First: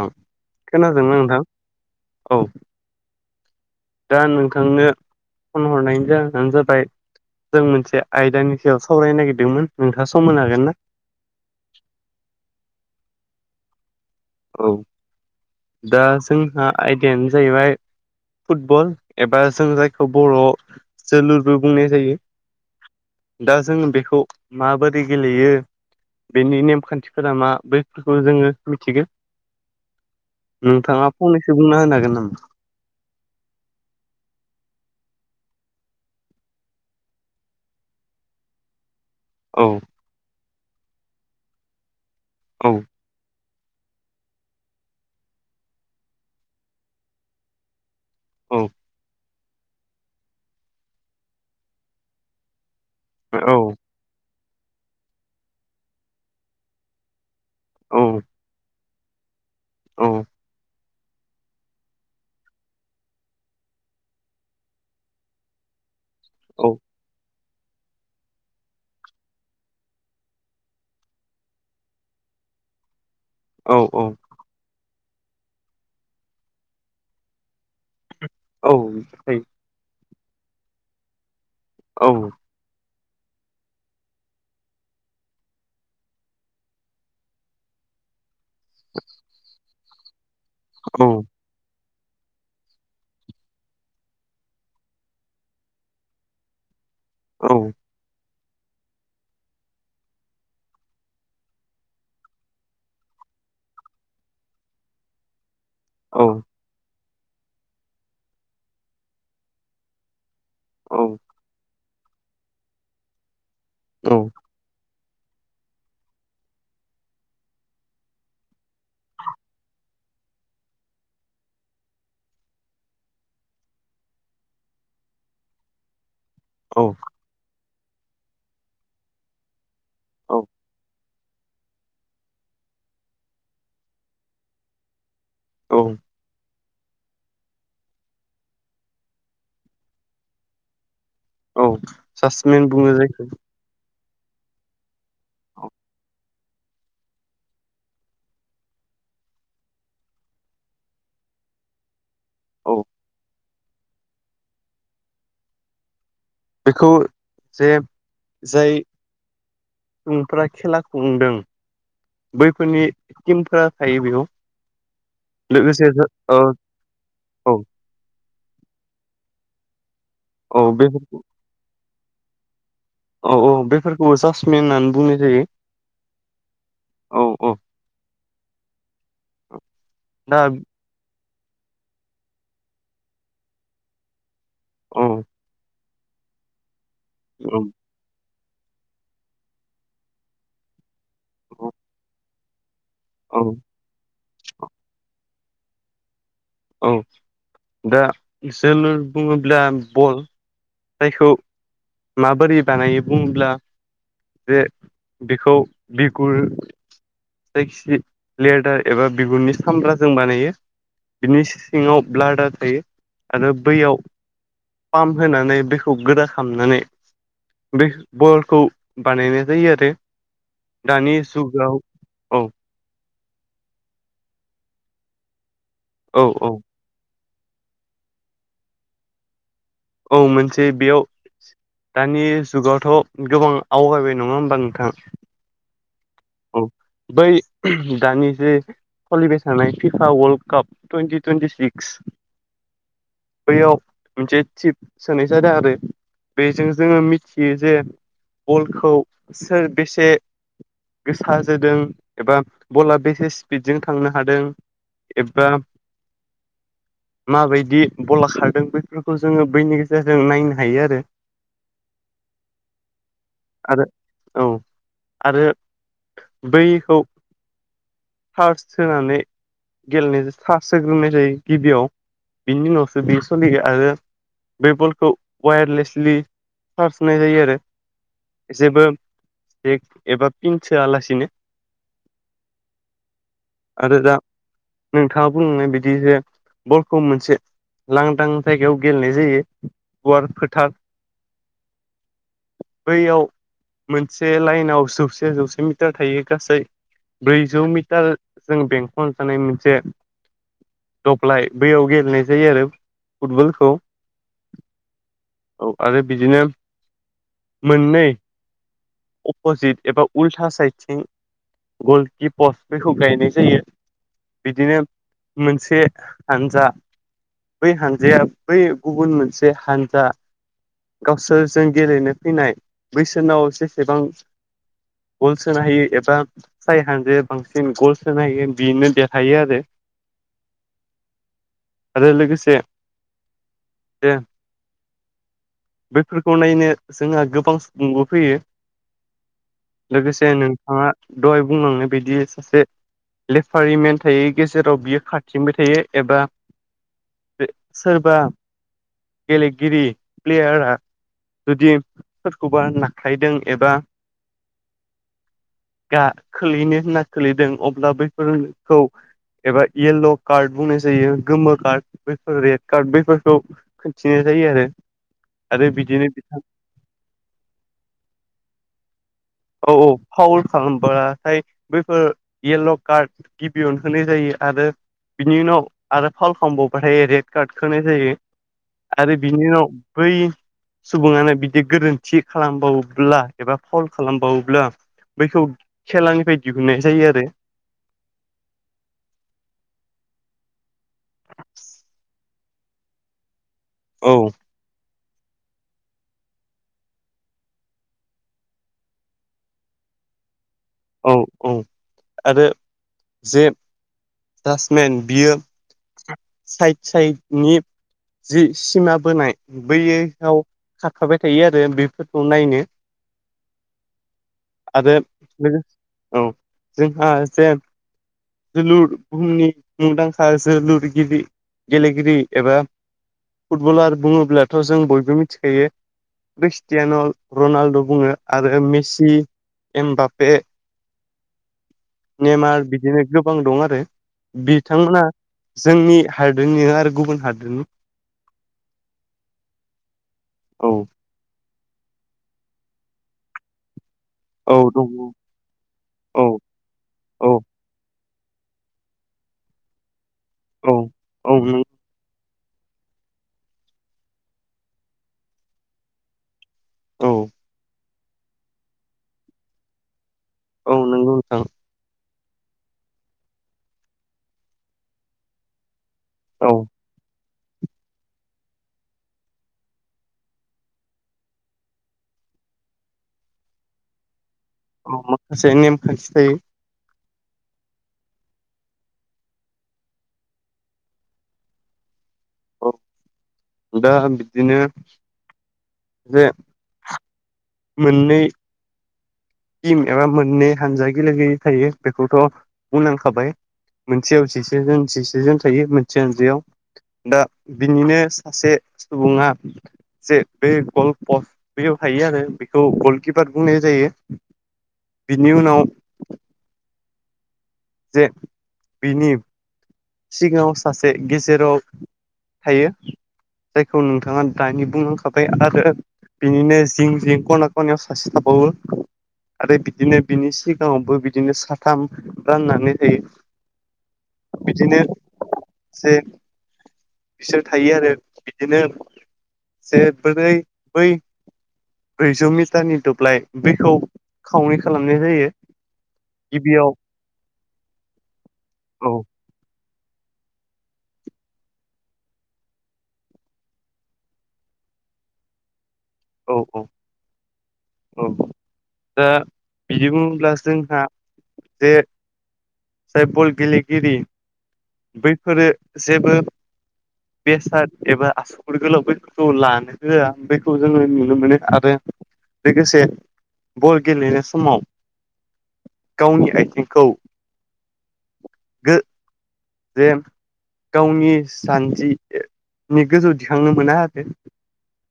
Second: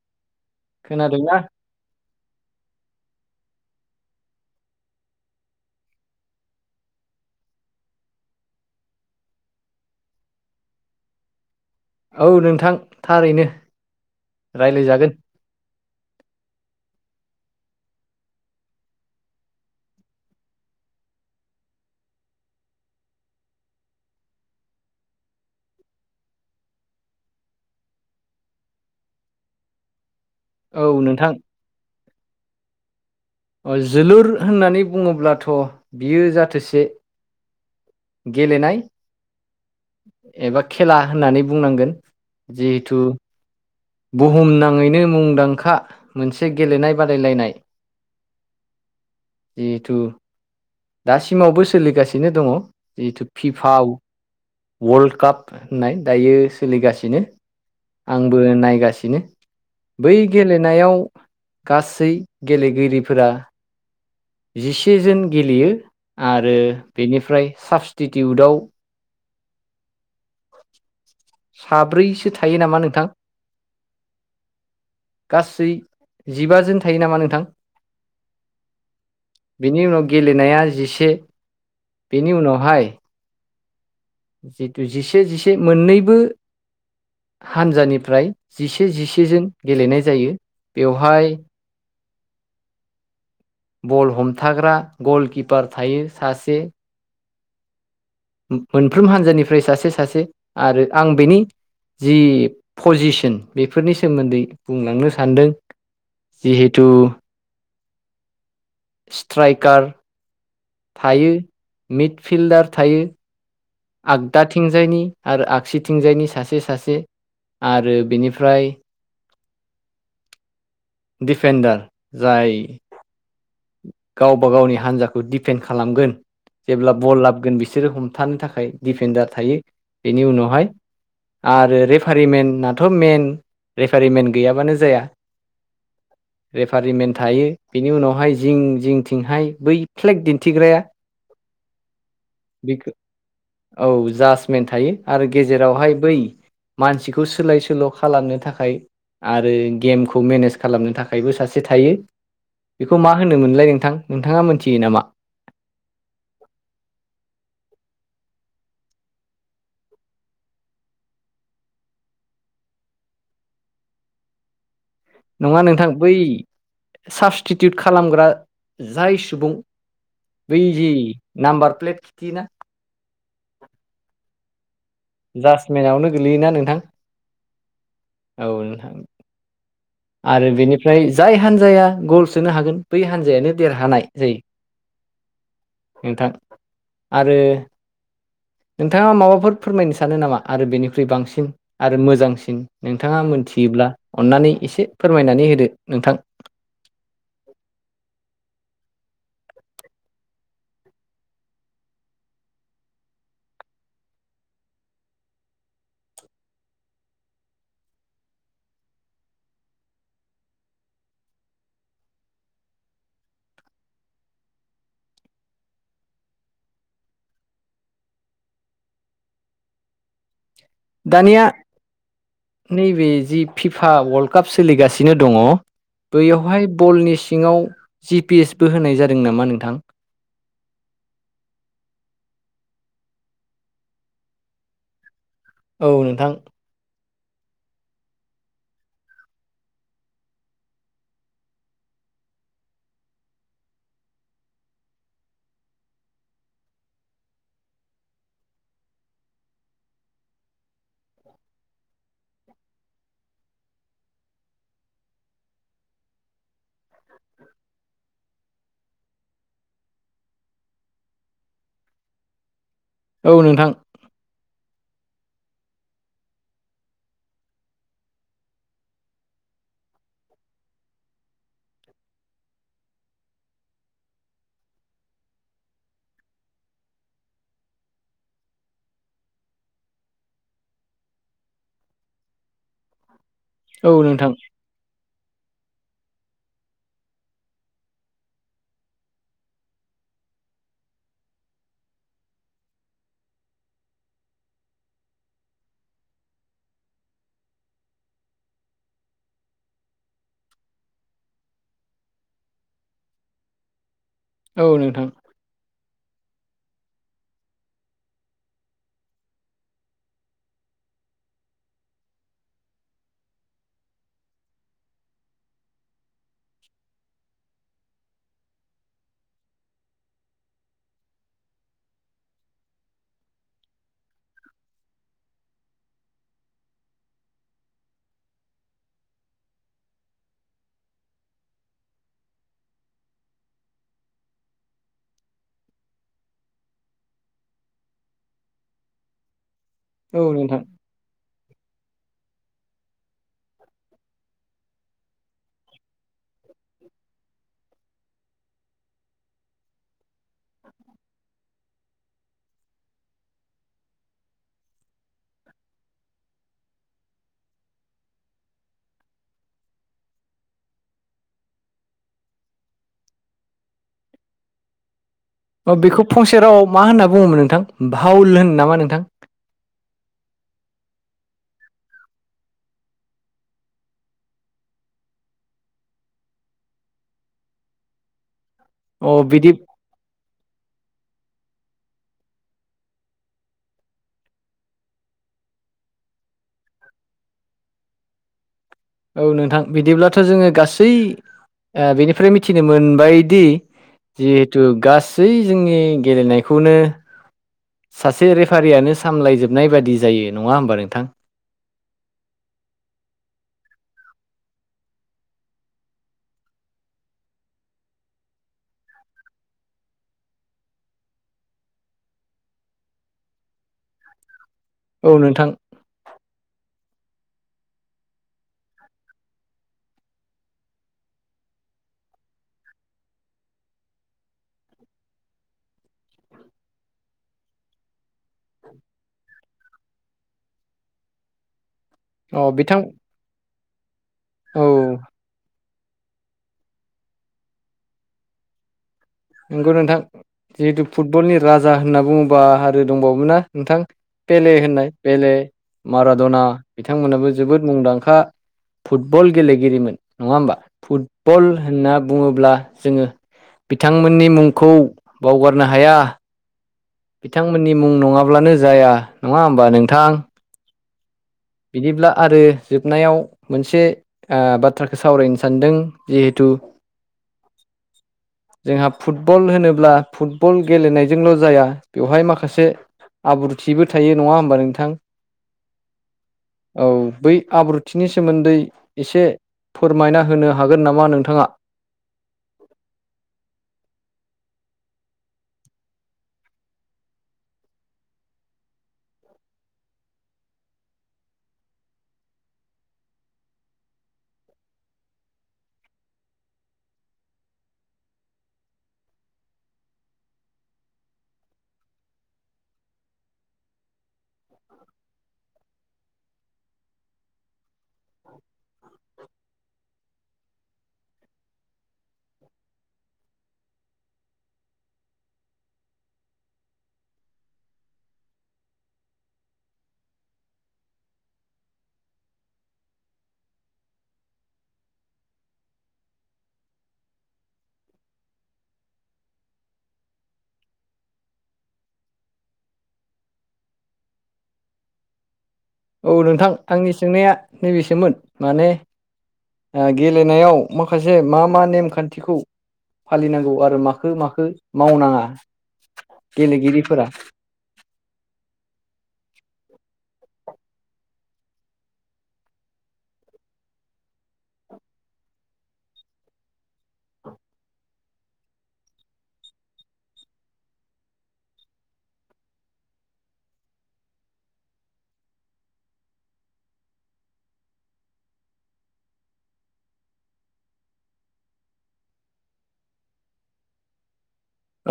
औ खोनादोंना नोंथां औ। दा नोंथांनो फन हरनायनि जाहोनानो जाबाय। जों मोनसे आयदानि सायाव सावरायनो नागिरदोंमोन नोंथाङा सम होनो हागोन ना। औ नोंथां थारैनो। औ रायलायजागोन दा जोंहा आयदायानो जाहैबाय। फुटबल एबा जों जायखौ बर'आव जोलुरबो बुंनाय जायो। दा जों बेखौ माबोरै गेलेयो बेनि नेमखान्थिफोरा मा बैफोरखौ जोङो मिथिगो औ नोंथाङा नोंथां फंनैसो बुंना होनो हागोन नामा? अ जोलुर होननानै बुङोब्लाथ' बियो जाथोसे। गेलेनाय औ। एबा खेला होननानै बुंनांगोन औ जिहेथु बुहुमनाङैनो मुंदांखा मोनसे गेलेनाय बादायलायनाय। औ। जिहेथु दासिमावबो सोलिगासिनो दङ'। जिथु औ फिफा वर्ल्ड काप होननाय दायो सोलिगासिनो औ आंबो नायगासिनो। औ बै गेलेनायाव गासै गेलेगिरिफोरा‌ जिसे जोन गेलेयो आरो औ बेनिफ्राय साबस्टिटिउटआव साब्रैसो थायो नामा नोंथां? औ औ। गासै जिबाजोन थायो नामा नोंथां? औै थायो। बेनि उनाव गेलेनाया जिसे बेनि उनावहाय। जिथु जिसे जिसे मोननैबो हानजानिफ्राय। जिसे जिसे जोन गेलेनाय जायो। औ बेवहाय बल हमथाग्रा गलकिपार थायो सासे। औ मोनफ्रोम हानजानिफ्राय सासे सासे आरो आं बेनि। जि पजिसन बेफोरनि सोमोन्दै बुंलांनो सान्दों। औ जिहेतु स्ट्राइकार औ थायो मिडफिल्डार थायो औ आगदाथिंजायनि आरो आगसिथिंजायनि सासे सासे आरो बिनिफ्राय। डिफेडार जाय। गावबा गावनि हान्जाखौ डिफेन्ड खालामगोन औ जेब्ला बल लाबगोन बिस सोरो हमथानो थाखाय डिफेन्डार थायो बेनि औ उनावहाय आरो रेफारिमेननाथ' मेइन रेफारिमेन गैयाबानो जाया। औ। रेफारिमेन थायो बिनि उनावहाय जिं जिं थिंहाय बै फ्लेग दिन्थिग्राया। औ सासमेन बे बुङो जायखौ औ जासमेन थायो आरो औ गेजेरावहाय बै। मानसिखौ सोलाय सोल' खालामनो थाखाय आरो गेमखौ मेनेज खालामनो थाखायबो सासे थायो। औ बेखौ मा होनो मोनलाय नोंथां नोंथाङा मोनथियो नामा? बेखौ जे जाय सुबुंफ्रा खेलाखौ खुंदों बैफोरनि टिमफोरा थायो बेयाव नङा लोगोसे नोंथां बै औ औ साबस्टिटिउट खालामग्रा जाय सुबुं औ बेैजि बेफोरखौ नाम्बार प्लेट खिथियोना औ औ बेफोरखौबो जासमिनानो होन जासमेनावनो गोलैयोना औ औ नोंथां औ नोंथां दा आरो बेनिफ्राय जाय हान्जाया गल सोनो हागोन बै हान्जायानो देरहानाय जायो औ नोंथां आरो औ नोंथाङा माबाफोर फोरमायनो सानो नामा आरो बेनिख्रुइ बांसिन आरो मोजांसिन नोंथाङा औ मोनथियोब्ला अन्नानै एसे फोरमायनानै होदो नोंथां औ दा जोलुर बुङोब्ला बल जायखौ माबोरै बानायो बुङोब्ला जे बिखौ बि गुर जायखि लेडार एबा बिगुरनि सामब्राजों बानायो बिनि सिङाव ब्लाडार थायो आरो बैयाव पाम्प होनानै बेखौ गोदा खालामनानै बे बलखौ बानायनाय जायो आरो दानि दानिया जुगाव औ नैबे जि फिफा वल्डकाप सोलिगासिनो दङ औ औ बैयावहाय बलनि सिङाव जि पिएस बो होनाय जादों नामा नोंथां औ मोनसे बेयाव दानि जुगावथ' गोबां आवगायबाय नङा होमबा नोंथाङा औ नोंथां बै दानि जो सलिबायथारशनाय FIFA world cup twenty twenty six बैयाव मोनसे थिप सोनाय जादों आरो बेजों जोङो मिथियो जे बलखौ सोर बेसे गोसाजोदों एबा बला बेसे स्पिडजों थांनो हादों एबा माबायदि बला खारदों बैफोरखौ जोङो बैनि गेजेरजों नायनो हायो आरो [unintelligible] औ नोंथां औ आरो आरो बैखौ सारस सोनानै गेलेनायजों सासहोग्रोनाय जायो गिबियाव बिनि उनावसो बे सोलिगोन आरो बे बलखौ वायारलेसलि चार्ज होनाय जायो आरो जेबो एबा फिनसोआलासिनो औ नोंथां नोंथाङा बुंनाय बदि जे बलखौ मोनसे लांदां जायगायाव गेलेनाय जायो गुवार फोथार बैयाव मोनसे लाइनाव जौसे बे जौसे मिटार थायो गासै ब्रैजौ मिटार जों बेंखन थानाय मोनसे दब्लाय बैयाव गेलेनाय जायो आरो फुटबलखौ औ नोंथां औ आरो बिदिनो मोननै अपजित एबा उल्था साइडथिं गलकिपस बेखौ गायनाय जायो बिदिनो मोनसे हानजा बै हानजाया बै गुबुन मोनसे हानजा गावसोरजों गेलेनो फैनाय बैसोरनाव जेसेबां गल सोनो हायो एबा फाइभ हानद्रेद बांसिन गल्स सोनो हायो बिनो देरहायो आरो [unintelligible] आरो लोगोसे जे बेफोरखौ नायनो जोंहा गोबां नबो फैयो औ लोगोसे नोंथां नोंथाङा दहाय बुंलांनो बिदि सासे लेफारि मेन थायैनि गेजेराव बियो खाथिंबाय थायो एबा सोरबा गेलेगिरि प्लेयारा जुदि सोरखौबा नाख्लायदों एबा गा खोलैनो होनना खोलैदों अब्ला बैफोरफोरखौ एबा येल्ल' कार्ड बुंनाय जायो गोमो कार्ड बेफोर रेड कार्ड बैफोरखौ दिन्थि रो आरो। आरो औ बेखौ बिदिनो फंसे बिथां रावाव मा होनना बुङोमोन नोंथां भाल होनो नामा नोंथां औ औ पावार खालामबाथाय बैफोर येल्ल' कार्ड गिबियावनो होनाय जायो। आरो बिनि उनाव आरो फाव खालामबावबाथाय रेड कार्ड होनाय जायो। अ आरो बिनि बिदि उनाव बै सुबुङानो बिदि गोरोन्थि खालामबावोब्ला एबा फावल खालामबावोब्ला बैखौ खेलानिफ्राय दिहुननाय जायो आरो। औ नोंथां बिदिब्लाथ' जोङो गासै बेनिफ्राय मिथिनो मोनबायदि औ जिहेथु गासै जोंनि गेलेनायखौनो सासे रेफारियानो सामलायजोबनाय बादि जायो। नङा होमबा नोंथां। औ औ आरो जे जासमेन बियो साइड साइडनि जि सिमा बोनाय बैयाव खारफाबाय थायो आरो बेफोरखौ नायनो आरो औ नोंथां औ जोंहा एसे जोलुर बुहुमनि मुंदांखा जोलुरगिरि गेलेगिरि एबा फुटबलार बुङोब्लाथ' जों बयबो मिथिखायो क्रिस्टियान' रनाल्द' बुङो आरो मेसि एमबापे अ नेमार बिथां बिदिनो गोबां दं आरो औ बिथांमोना जोंनि हादोरनि नङा आरो गुबुन हादोरनि नंगौ नोंथां औ जिहेतु फुटबलनि राजा होनना बुङोबा आरो दंबावोमोन ना नोंथां बेले औ होननाय दङ बेले औ मारादना बिथांमोनाबो जोबोद मुंदांखा। फुटबल गेलेगिरिमोन नङा होमबा औ औ फुटबल नों होनना बुङोब्ला जोङो बिथांमोननि मुंखौ बावगारनो हाया औ बिथांमोननि मुं नङाब्लानो जाया नङा होमबा नोंथां। औ नोंगौ नोंथां। बिदिब्ला आरो जोबनायाव मोनसे बाथ्राखौ सावरायनो सानदों। जिहेथु औ जोंहा फुटबल होनोब्ला फुटबल गेलेनायजोंल' जाया बेवहाय माखासे आब्रुथिबो थायो नङा होमबा नोंथां औ माखासे नेमखान्थि थायो औ बै आब्रुथि बिनि सोमोन्दै एसे फोरमायना होनो हागोन नामा नोंथाङा। औ दा बिदिनो जे मोननै टिम एबा मोननै हानजा गेलेगिरि थायो बेखौथ' बुंलांखाबाय मोनसेयाव जिसेजन जिसेजोन थायो मोनसे हानजायाव दा बिनिनो सासे सुबुङा जे बे गल पस्ट बेयाव हायो आरो बेखौ गलकिपार बुंनाय जायो बिनि उनाव जे बिनि सिगाङाव सासे गेजेराव थायो जायखौ नोंथाङा दानि बुंलांखाबाय आरो बिनिनो जिं जिं खना खनाययाव सासे थाबावो आरो बिदिनो बिनि सिगाङावबो बिदिनो साथाम राननानै लायो बिदिनो जे बिसोर थायो आरो बिदिनो जे बोरै बै ब्रैजौ मिटारनि दुब्लाय बेखौ खावनै खालामनाय जायो औ नोंथां गिबियाव आंनि सोंनाया नैबेसोमोन माने औ गेलेनायाव माखासे मा मा नेमखान्थिखौ फालिनांगौ आरो माखो माखो मावनाङा औ औ गेलेगिरिफोरा औ दा बिदि बुङोब्ला जोंहा जे जाय बल गेलेगिरि बैफोरो जेबो बेसाद एबा आसुगुर गोलाव बेफोरखौ लानो होया बेखौ जोङो नुनो मोनो आरो लोगोसे बल गेलेनाय समाव गावनि आथिंखौ गो [unintelligible] गावनि जान्जिनि गोजौ दिखांनो मोना आरो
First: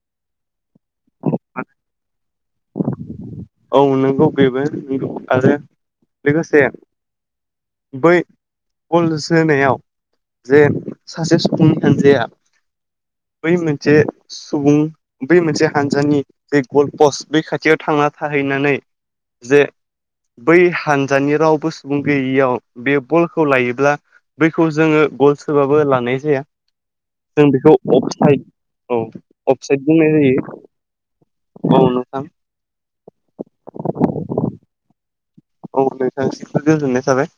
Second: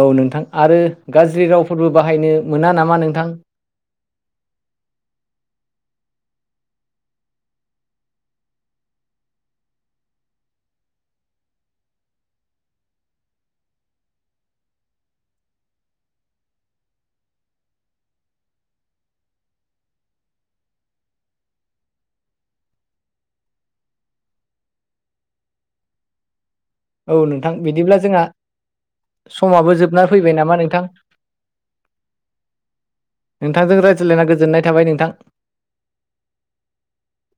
औ नोंथां आरो गाज्रि रावफोरबो बाहायनो मोना नामा नोंथां औ नोंगौ बेबो आरो लोगोसे बै गल जोनायाव जे सासे सुबुंनि हानजाया बै मोनसे सुबुं बै मोनसे हानजानि जे गल् पस्ट बै खाथियाव थांना थाहैनानै जे बै हानजानि रावबो सुबुं गैयियाव बे बलखौ लायोब्ला बैखौ जोङो गल सोबाबो लानाय जाया औ जों नोंथां बेखौ बिदिब्ला जोंहा अफसाइड औ समाबो अफसाइड जोबना बुंनाय फैबाय जायो नामा नोंथां औ नोंथां नोंथांजों रायज्लायना गोजोननाय थाबाय नोंथां औ नोंथांनिसिमबो गोजोननाय थाबाय